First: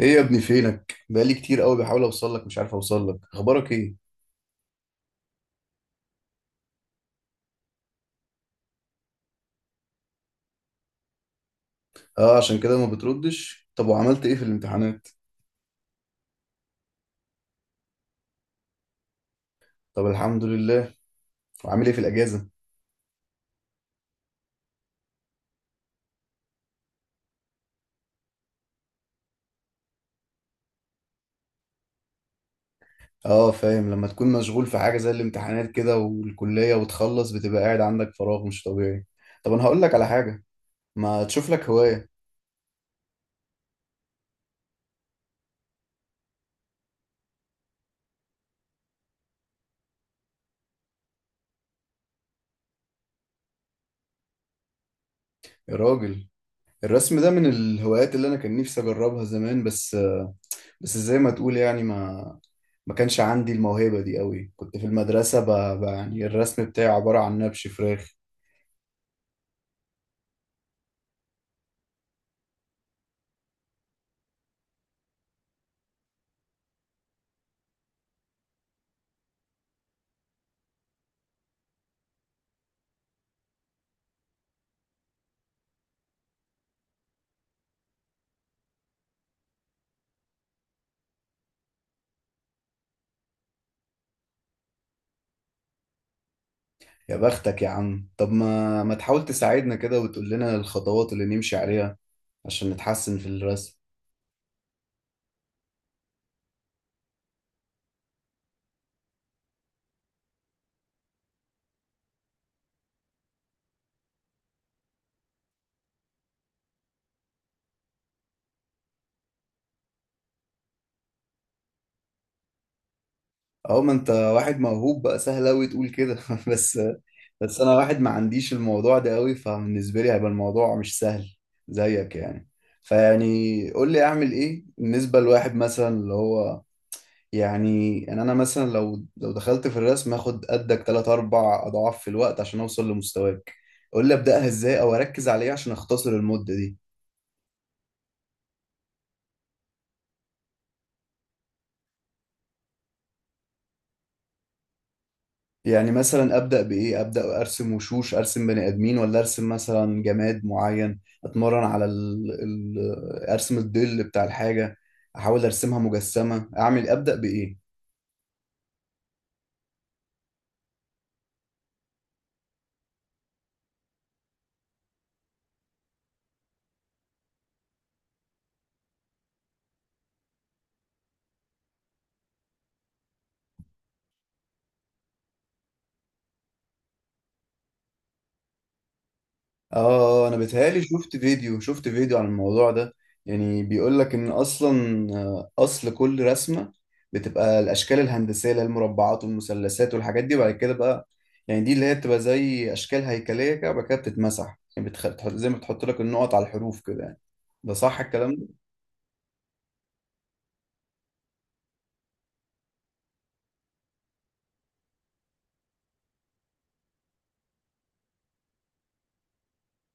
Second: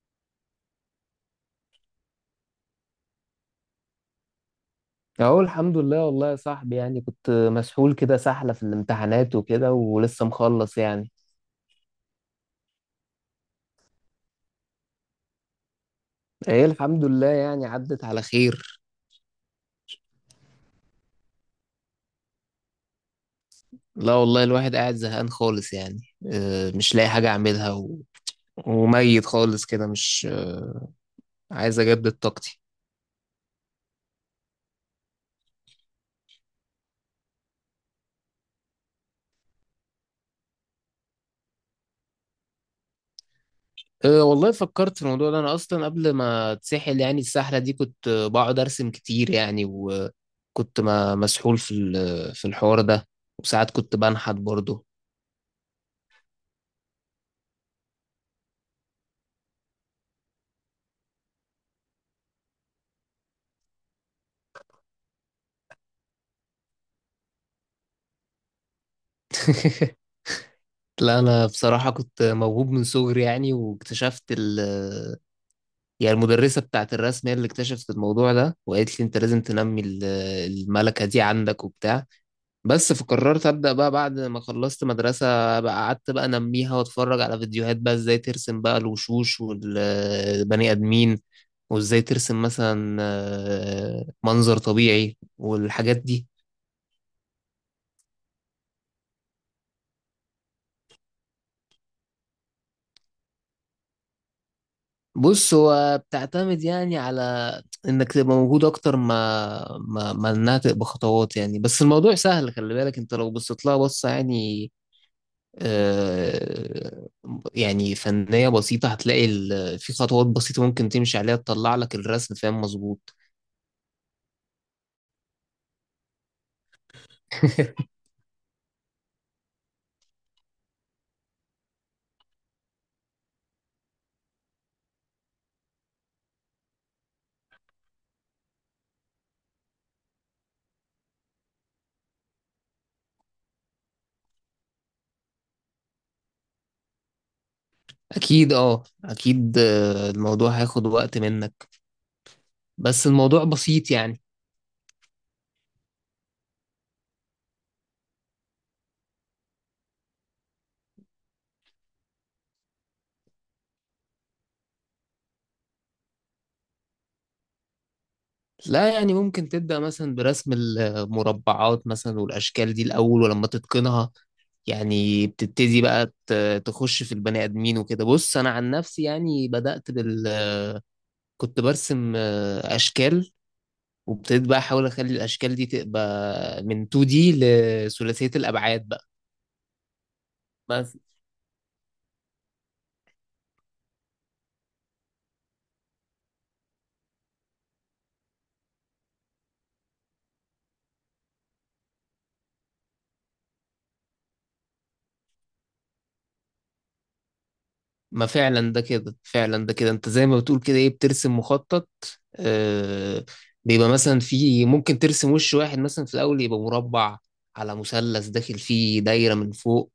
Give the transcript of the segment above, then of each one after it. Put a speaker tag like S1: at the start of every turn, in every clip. S1: ايه يا ابني؟ فينك؟ بقالي كتير قوي بحاول اوصل لك، مش عارف اوصل لك. اخبارك ايه؟
S2: اهو الحمد لله، والله يا صاحبي، يعني كنت مسحول كده سحلة في الامتحانات وكده ولسه مخلص يعني.
S1: اه، عشان كده ما بتردش. طب وعملت ايه في الامتحانات؟
S2: ايه، الحمد لله يعني عدت على خير.
S1: طب الحمد لله. وعامل ايه في الاجازه؟
S2: لا والله الواحد قاعد زهقان خالص يعني. مش لاقي حاجة اعملها وميت خالص كده مش، عايز اجدد طاقتي.
S1: اه فاهم، لما تكون مشغول في حاجه زي الامتحانات كده والكليه وتخلص بتبقى قاعد عندك فراغ مش طبيعي. طب انا هقول لك على حاجه. ما تشوف لك هوايه.
S2: أه والله، فكرت في الموضوع ده انا اصلا قبل ما اتسحل، يعني السحلة دي كنت بقعد ارسم كتير يعني، وكنت ما مسحول في في الحوار ده. وساعات كنت بنحت برضه.
S1: يا راجل، الرسم ده من الهوايات اللي انا كان نفسي اجربها زمان. بس زي ما تقول يعني، ما كانش عندي الموهبة دي قوي. كنت في المدرسة يعني الرسم بتاعي عبارة عن نبش فراخ.
S2: لا انا بصراحه كنت موهوب من صغري يعني، واكتشفت يعني المدرسه بتاعت الرسم هي اللي اكتشفت الموضوع ده، وقالت لي انت لازم تنمي الملكه دي عندك وبتاع. بس فقررت ابدا بقى بعد ما خلصت مدرسه، بقى قعدت بقى انميها، واتفرج على فيديوهات بقى ازاي ترسم بقى الوشوش والبني ادمين، وازاي ترسم مثلا منظر طبيعي والحاجات دي.
S1: يا بختك يا عم، طب ما تحاول تساعدنا كده وتقول لنا الخطوات اللي نمشي عليها عشان نتحسن في الرسم.
S2: بص، هو بتعتمد يعني على انك تبقى موجود اكتر ما انها تبقى خطوات يعني، بس الموضوع سهل. خلي بالك انت لو بصيت لها بصة يعني آه يعني فنية بسيطة، هتلاقي في خطوات بسيطة ممكن تمشي عليها تطلع لك الرسم، فاهم؟ مظبوط.
S1: اه، ما انت واحد موهوب بقى سهل قوي تقول كده. بس بس انا واحد ما عنديش الموضوع ده قوي، فبالنسبه لي هيبقى الموضوع مش سهل زيك يعني. فيعني قول لي اعمل ايه بالنسبه لواحد مثلا اللي هو، يعني انا مثلا لو دخلت في الرسم هاخد قدك 3 4 اضعاف في الوقت عشان اوصل لمستواك. قول لي ابداها ازاي او اركز على ايه عشان اختصر المده دي.
S2: اكيد، اه، اكيد. الموضوع هياخد وقت منك، بس الموضوع بسيط يعني.
S1: يعني مثلا ابدا بايه؟ ابدا ارسم وشوش، ارسم بني ادمين، ولا ارسم مثلا جماد معين، اتمرن على ارسم الظل بتاع الحاجه، احاول ارسمها مجسمه؟ اعمل ابدا بايه؟
S2: لا يعني ممكن تبدأ مثلا برسم المربعات مثلا والأشكال دي الأول، ولما تتقنها يعني بتبتدي بقى تخش في البني آدمين وكده. بص أنا عن نفسي يعني، بدأت بال كنت برسم أشكال، وابتديت بقى أحاول أخلي الأشكال دي تبقى من 2D لثلاثية الأبعاد بقى.
S1: اه انا بيتهيألي
S2: بس
S1: شفت فيديو عن الموضوع ده، يعني بيقول لك ان اصلا، اصل كل رسمه بتبقى الاشكال الهندسيه اللي هي المربعات والمثلثات والحاجات دي، وبعد كده بقى، يعني دي اللي هي بتبقى زي اشكال هيكليه كده، وبعد كده بتتمسح، يعني زي ما بتحط لك النقط على الحروف كده يعني. ده صح
S2: ما
S1: الكلام ده؟
S2: فعلا ده كده، انت زي ما بتقول كده، ايه، بترسم مخطط. آه بيبقى مثلا، في ممكن ترسم وش واحد مثلا، في الاول يبقى مربع على مثلث داخل فيه دايره من فوق.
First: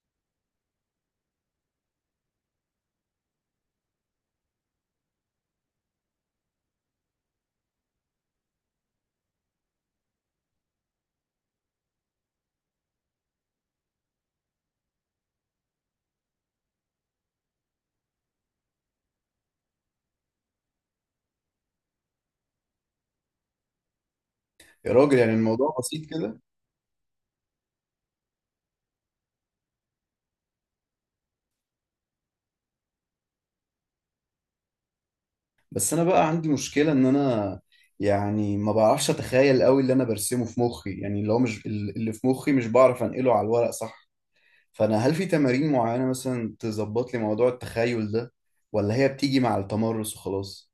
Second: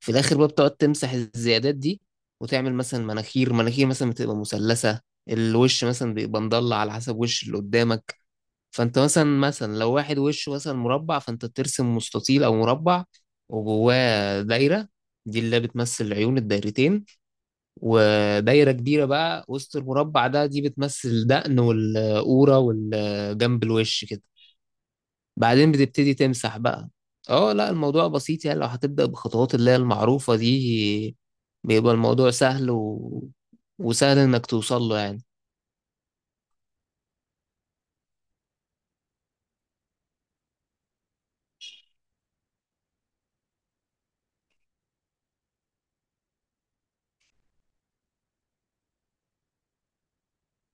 S2: في الاخر بقى بتقعد تمسح الزيادات دي، وتعمل مثلا مناخير، مناخير مثلا بتبقى مثلثه. الوش مثلا بيبقى مضلع على حسب وش اللي قدامك. فانت مثلا، لو واحد وشه مثلا مربع، فانت بترسم مستطيل او مربع، وجواه دايره، دي اللي بتمثل عيون الدايرتين. ودايرة كبيرة بقى وسط المربع ده، دي بتمثل الدقن والقورة والجنب الوش كده.
S1: يا راجل، يعني
S2: بعدين
S1: الموضوع بسيط
S2: بتبتدي
S1: كده.
S2: تمسح بقى. اه لا، الموضوع بسيط يعني، لو هتبدأ بخطوات اللي هي المعروفة دي، بيبقى الموضوع سهل وسهل انك توصل له يعني.
S1: بس انا بقى عندي مشكلة، ان انا يعني ما بعرفش اتخيل قوي اللي انا برسمه في مخي، يعني اللي هو مش اللي في مخي مش بعرف انقله على الورق صح. فانا هل في تمارين معينة مثلا تظبط لي موضوع التخيل ده؟ ولا هي بتيجي مع التمرس وخلاص؟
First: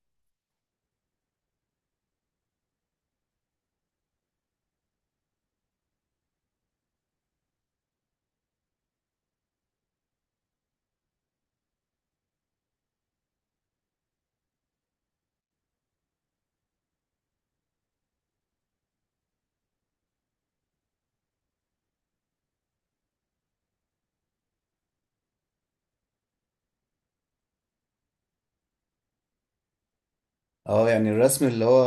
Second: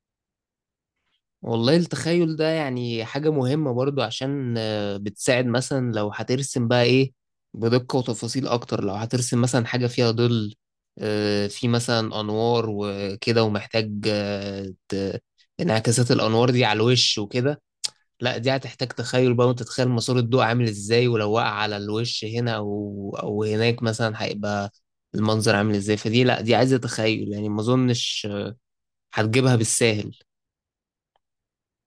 S2: والله، التخيل ده يعني حاجة مهمة برضو، عشان بتساعد مثلا لو هترسم بقى ايه بدقة وتفاصيل اكتر. لو هترسم مثلا حاجة فيها ظل، في مثلا انوار وكده، ومحتاج انعكاسات الانوار دي على الوش وكده. لا دي هتحتاج تخيل بقى، وانت تتخيل مسار الضوء عامل ازاي، ولو وقع على الوش هنا او هناك مثلا، هيبقى المنظر عامل ازاي. فدي، لا، دي عايزة تخيل يعني، ما اظنش هتجيبها بالساهل.
S1: اه يعني الرسم اللي هو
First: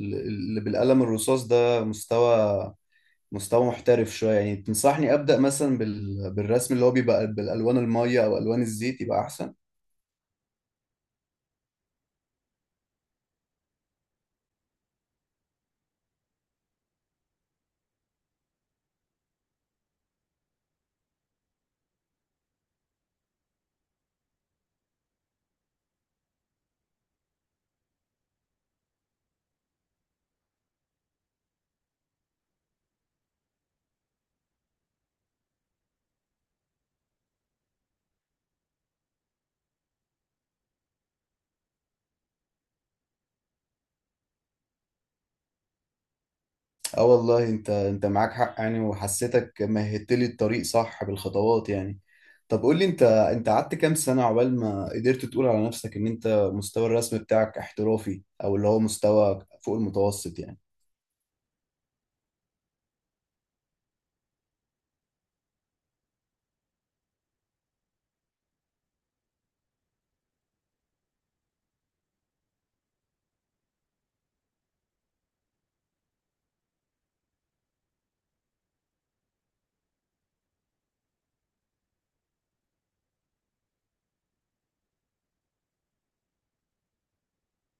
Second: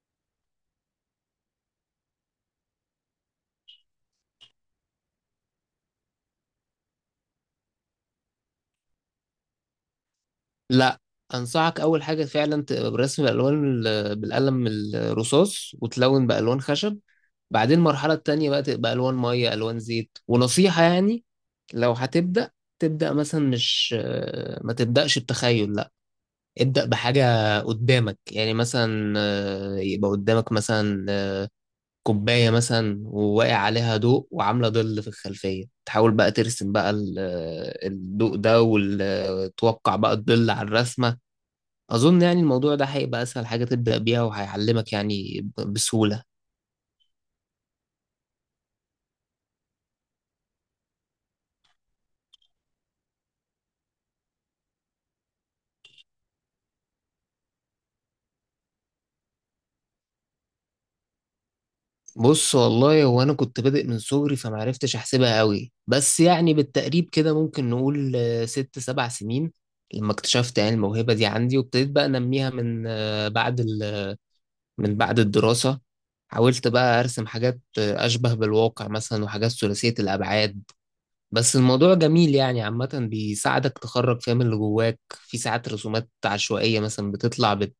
S1: اللي بالقلم الرصاص ده، مستوى محترف شوية، يعني تنصحني ابدأ مثلا بالرسم اللي هو بيبقى بالالوان المية او الوان الزيت يبقى احسن؟
S2: لا انصحك اول حاجه فعلا برسم الالوان بالقلم الرصاص، وتلون بالوان خشب. بعدين المرحله التانية بقى تبقى الوان ميه، الوان زيت. ونصيحه يعني، لو هتبدا، تبدا مثلا مش ما تبداش بتخيل، لا. ابدا بحاجه قدامك يعني، مثلا يبقى قدامك مثلا كوبايه مثلا وواقع عليها ضوء وعامله ظل في الخلفيه، تحاول بقى ترسم بقى الضوء ده، وتوقع بقى الظل على الرسمه. أظن يعني الموضوع ده هيبقى أسهل حاجة تبدأ بيها، وهيعلمك يعني بسهولة.
S1: اه والله، انت معاك حق يعني، وحسيتك مهدت لي الطريق صح بالخطوات يعني. طب قول لي، انت قعدت كام سنة عقبال ما قدرت تقول على نفسك ان انت مستوى الرسم بتاعك احترافي، او اللي هو مستوى فوق المتوسط يعني؟
S2: بص، والله هو أنا كنت بادئ من صغري، فمعرفتش أحسبها قوي، بس يعني بالتقريب كده ممكن نقول ست سبع سنين، لما اكتشفت يعني الموهبة دي عندي، وابتديت بقى أنميها من من بعد الدراسة. حاولت بقى أرسم حاجات أشبه بالواقع مثلا، وحاجات ثلاثية الأبعاد. بس الموضوع جميل يعني عامة، بيساعدك تخرج فاهم اللي جواك. في ساعات رسومات عشوائية مثلا بتطلع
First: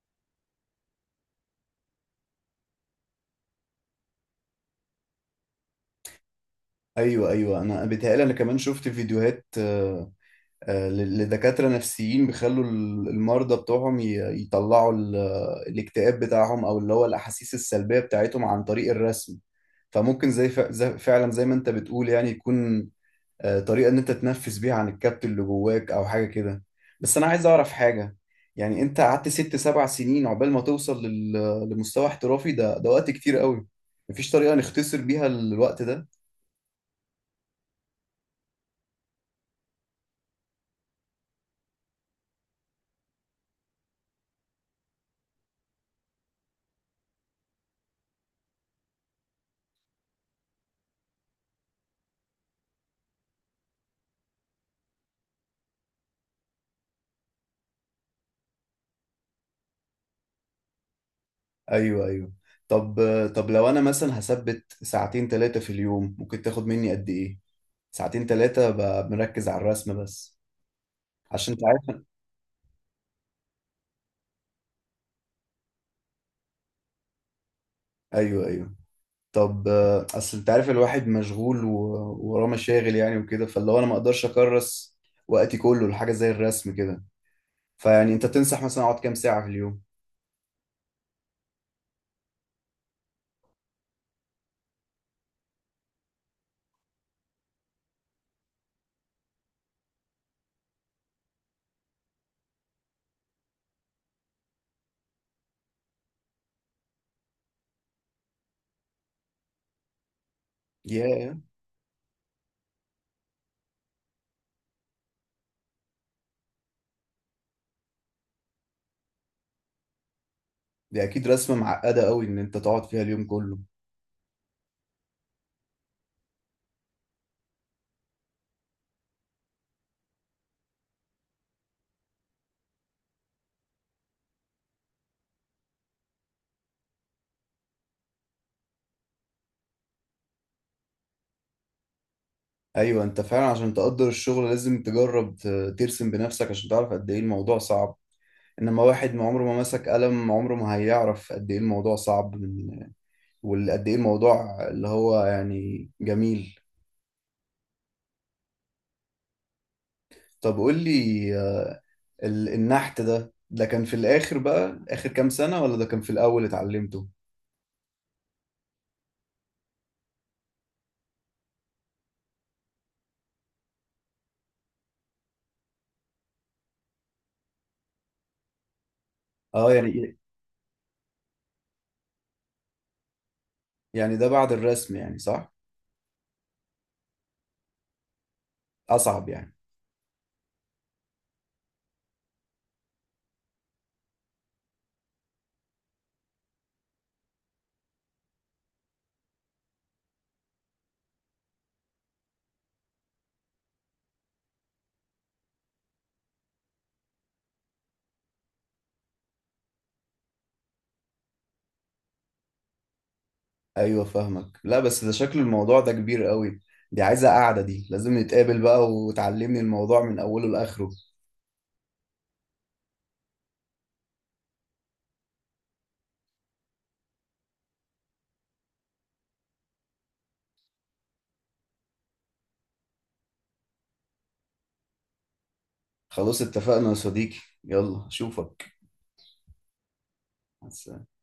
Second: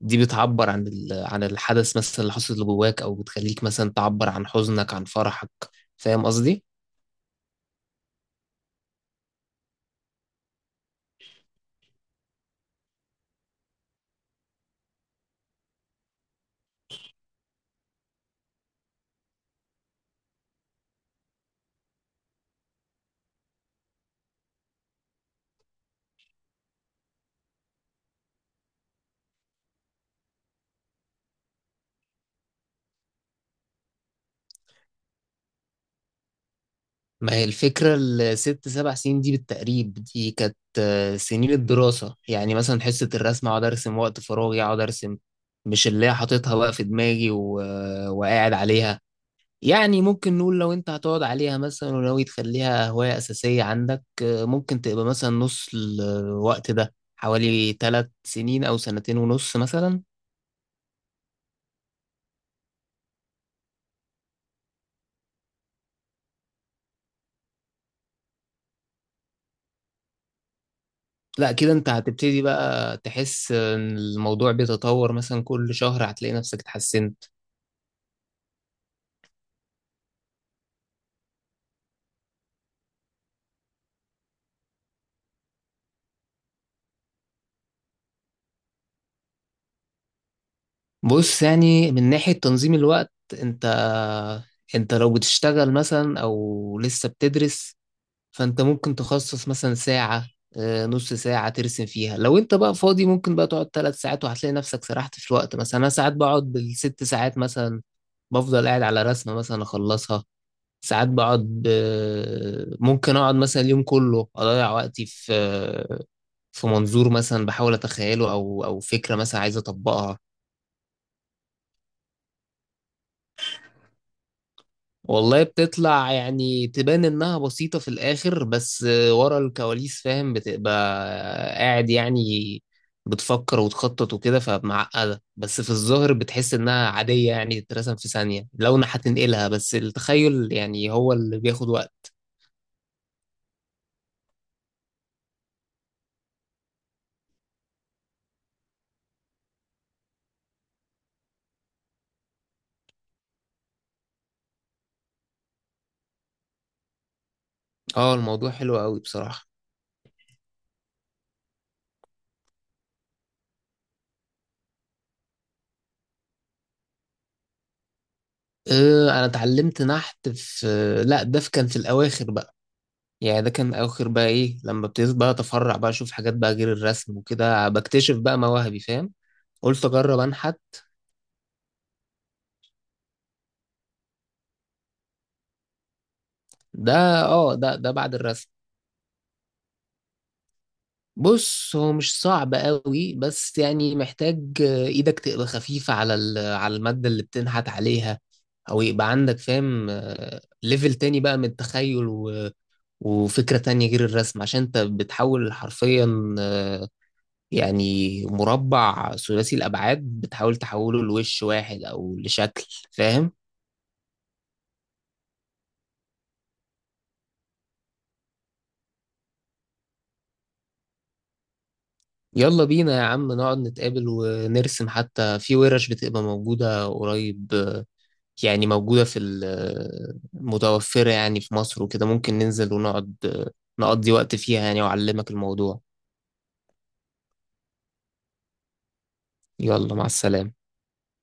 S2: دي بتعبر عن عن الحدث مثلا اللي حصل، اللي جواك، أو بتخليك مثلا تعبر عن حزنك، عن فرحك. فاهم قصدي؟
S1: ايوه، ايوه، انا بيتهيألي انا كمان شفت فيديوهات، لدكاترة نفسيين، بيخلوا المرضى بتوعهم يطلعوا الاكتئاب بتاعهم، او اللي هو الاحاسيس السلبية بتاعتهم، عن طريق الرسم. فممكن زي فعلا زي ما انت بتقول، يعني يكون طريقة إن أنت تنفس بيها عن الكبت اللي جواك أو حاجة كده. بس أنا عايز أعرف حاجة، يعني أنت قعدت 6 7 سنين عقبال ما توصل لمستوى احترافي، ده وقت كتير قوي. مفيش طريقة نختصر بيها الوقت ده؟
S2: ما هي الفكرة، الست سبع سنين دي بالتقريب دي كانت سنين الدراسة، يعني مثلا حصة الرسم أقعد أرسم، وقت فراغي أقعد أرسم، مش اللي هي حاططها بقى في دماغي وقاعد عليها. يعني ممكن نقول لو انت هتقعد عليها مثلا، وناوي تخليها هواية أساسية عندك، ممكن تبقى مثلا نص الوقت ده، حوالي ثلاث سنين أو سنتين ونص مثلا.
S1: أيوه، أيوه. طب لو أنا مثلا هثبت ساعتين تلاتة في اليوم ممكن تاخد مني قد إيه؟ ساعتين تلاتة مركز على الرسم بس،
S2: لا
S1: عشان
S2: كده انت
S1: تعرف.
S2: هتبتدي بقى تحس ان الموضوع بيتطور، مثلا كل شهر هتلاقي نفسك اتحسنت.
S1: أيوه، أيوه. طب اصل انت عارف الواحد مشغول ووراه مشاغل يعني وكده، فاللي هو انا ما اقدرش اكرس وقتي كله لحاجه زي الرسم كده. فيعني انت تنصح مثلا اقعد كام ساعه في اليوم؟
S2: بص يعني، من ناحية تنظيم الوقت، انت انت لو بتشتغل مثلا او لسه بتدرس، فانت ممكن تخصص مثلا ساعة، نص ساعة ترسم فيها. لو انت بقى فاضي ممكن بقى تقعد ثلاث ساعات، وهتلاقي نفسك سرحت في الوقت. مثلا انا ساعات بقعد بالست ساعات مثلا، بفضل قاعد على رسمة مثلا اخلصها. ساعات
S1: ياه،
S2: بقعد ممكن اقعد مثلا اليوم كله اضيع وقتي في منظور مثلا بحاول اتخيله، او فكرة مثلا عايز اطبقها.
S1: دي اكيد رسمه معقده قوي ان انت تقعد فيها اليوم كله.
S2: والله، بتطلع يعني تبان انها بسيطة في الاخر، بس ورا الكواليس، فاهم؟ بتبقى قاعد يعني، بتفكر وتخطط وكده، فمعقدة. بس في الظاهر بتحس انها عادية يعني، تترسم في ثانية لو انا هتنقلها، بس التخيل يعني هو اللي بياخد وقت.
S1: ايوه، انت فعلا عشان تقدر الشغل لازم تجرب ترسم بنفسك عشان تعرف قد ايه الموضوع صعب. انما واحد ما عمره ما مسك قلم عمره ما هيعرف قد ايه الموضوع صعب من، وقد ايه الموضوع اللي هو يعني جميل.
S2: اه، الموضوع حلو قوي بصراحة.
S1: طب قول لي، النحت ده كان في الآخر بقى آخر كام سنة، ولا ده كان في الأول اتعلمته؟
S2: أه، انا اتعلمت نحت في، لا ده كان في الاواخر بقى. يعني ده كان اخر بقى ايه، لما ابتديت بقى اتفرع بقى اشوف حاجات بقى غير الرسم وكده، بكتشف بقى مواهبي، فاهم؟
S1: اه،
S2: قلت
S1: يعني إيه،
S2: اجرب انحت.
S1: يعني ده بعد الرسم يعني صح؟
S2: ده اه ده ده بعد الرسم.
S1: أصعب يعني؟
S2: بص، هو مش صعب قوي، بس يعني محتاج ايدك تبقى خفيفة على على المادة اللي بتنحت عليها، او يبقى عندك فاهم ليفل تاني بقى من التخيل، وفكرة تانية غير الرسم، عشان انت بتحول حرفيا يعني مربع ثلاثي الأبعاد، بتحاول تحوله لوش واحد أو لشكل، فاهم؟
S1: أيوه فاهمك. لا بس ده، شكل الموضوع ده كبير قوي، دي عايزة قعدة، دي لازم نتقابل بقى وتعلمني الموضوع من أوله لآخره.
S2: يلا بينا يا عم، نقعد نتقابل ونرسم. حتى في ورش بتبقى موجودة قريب يعني، موجودة في متوفرة يعني في مصر وكده، ممكن ننزل ونقعد، نقضي وقت فيها يعني، وأعلمك الموضوع.
S1: خلاص اتفقنا يا صديقي. يلا أشوفك.
S2: يلا، مع السلامة.
S1: مع السلامة.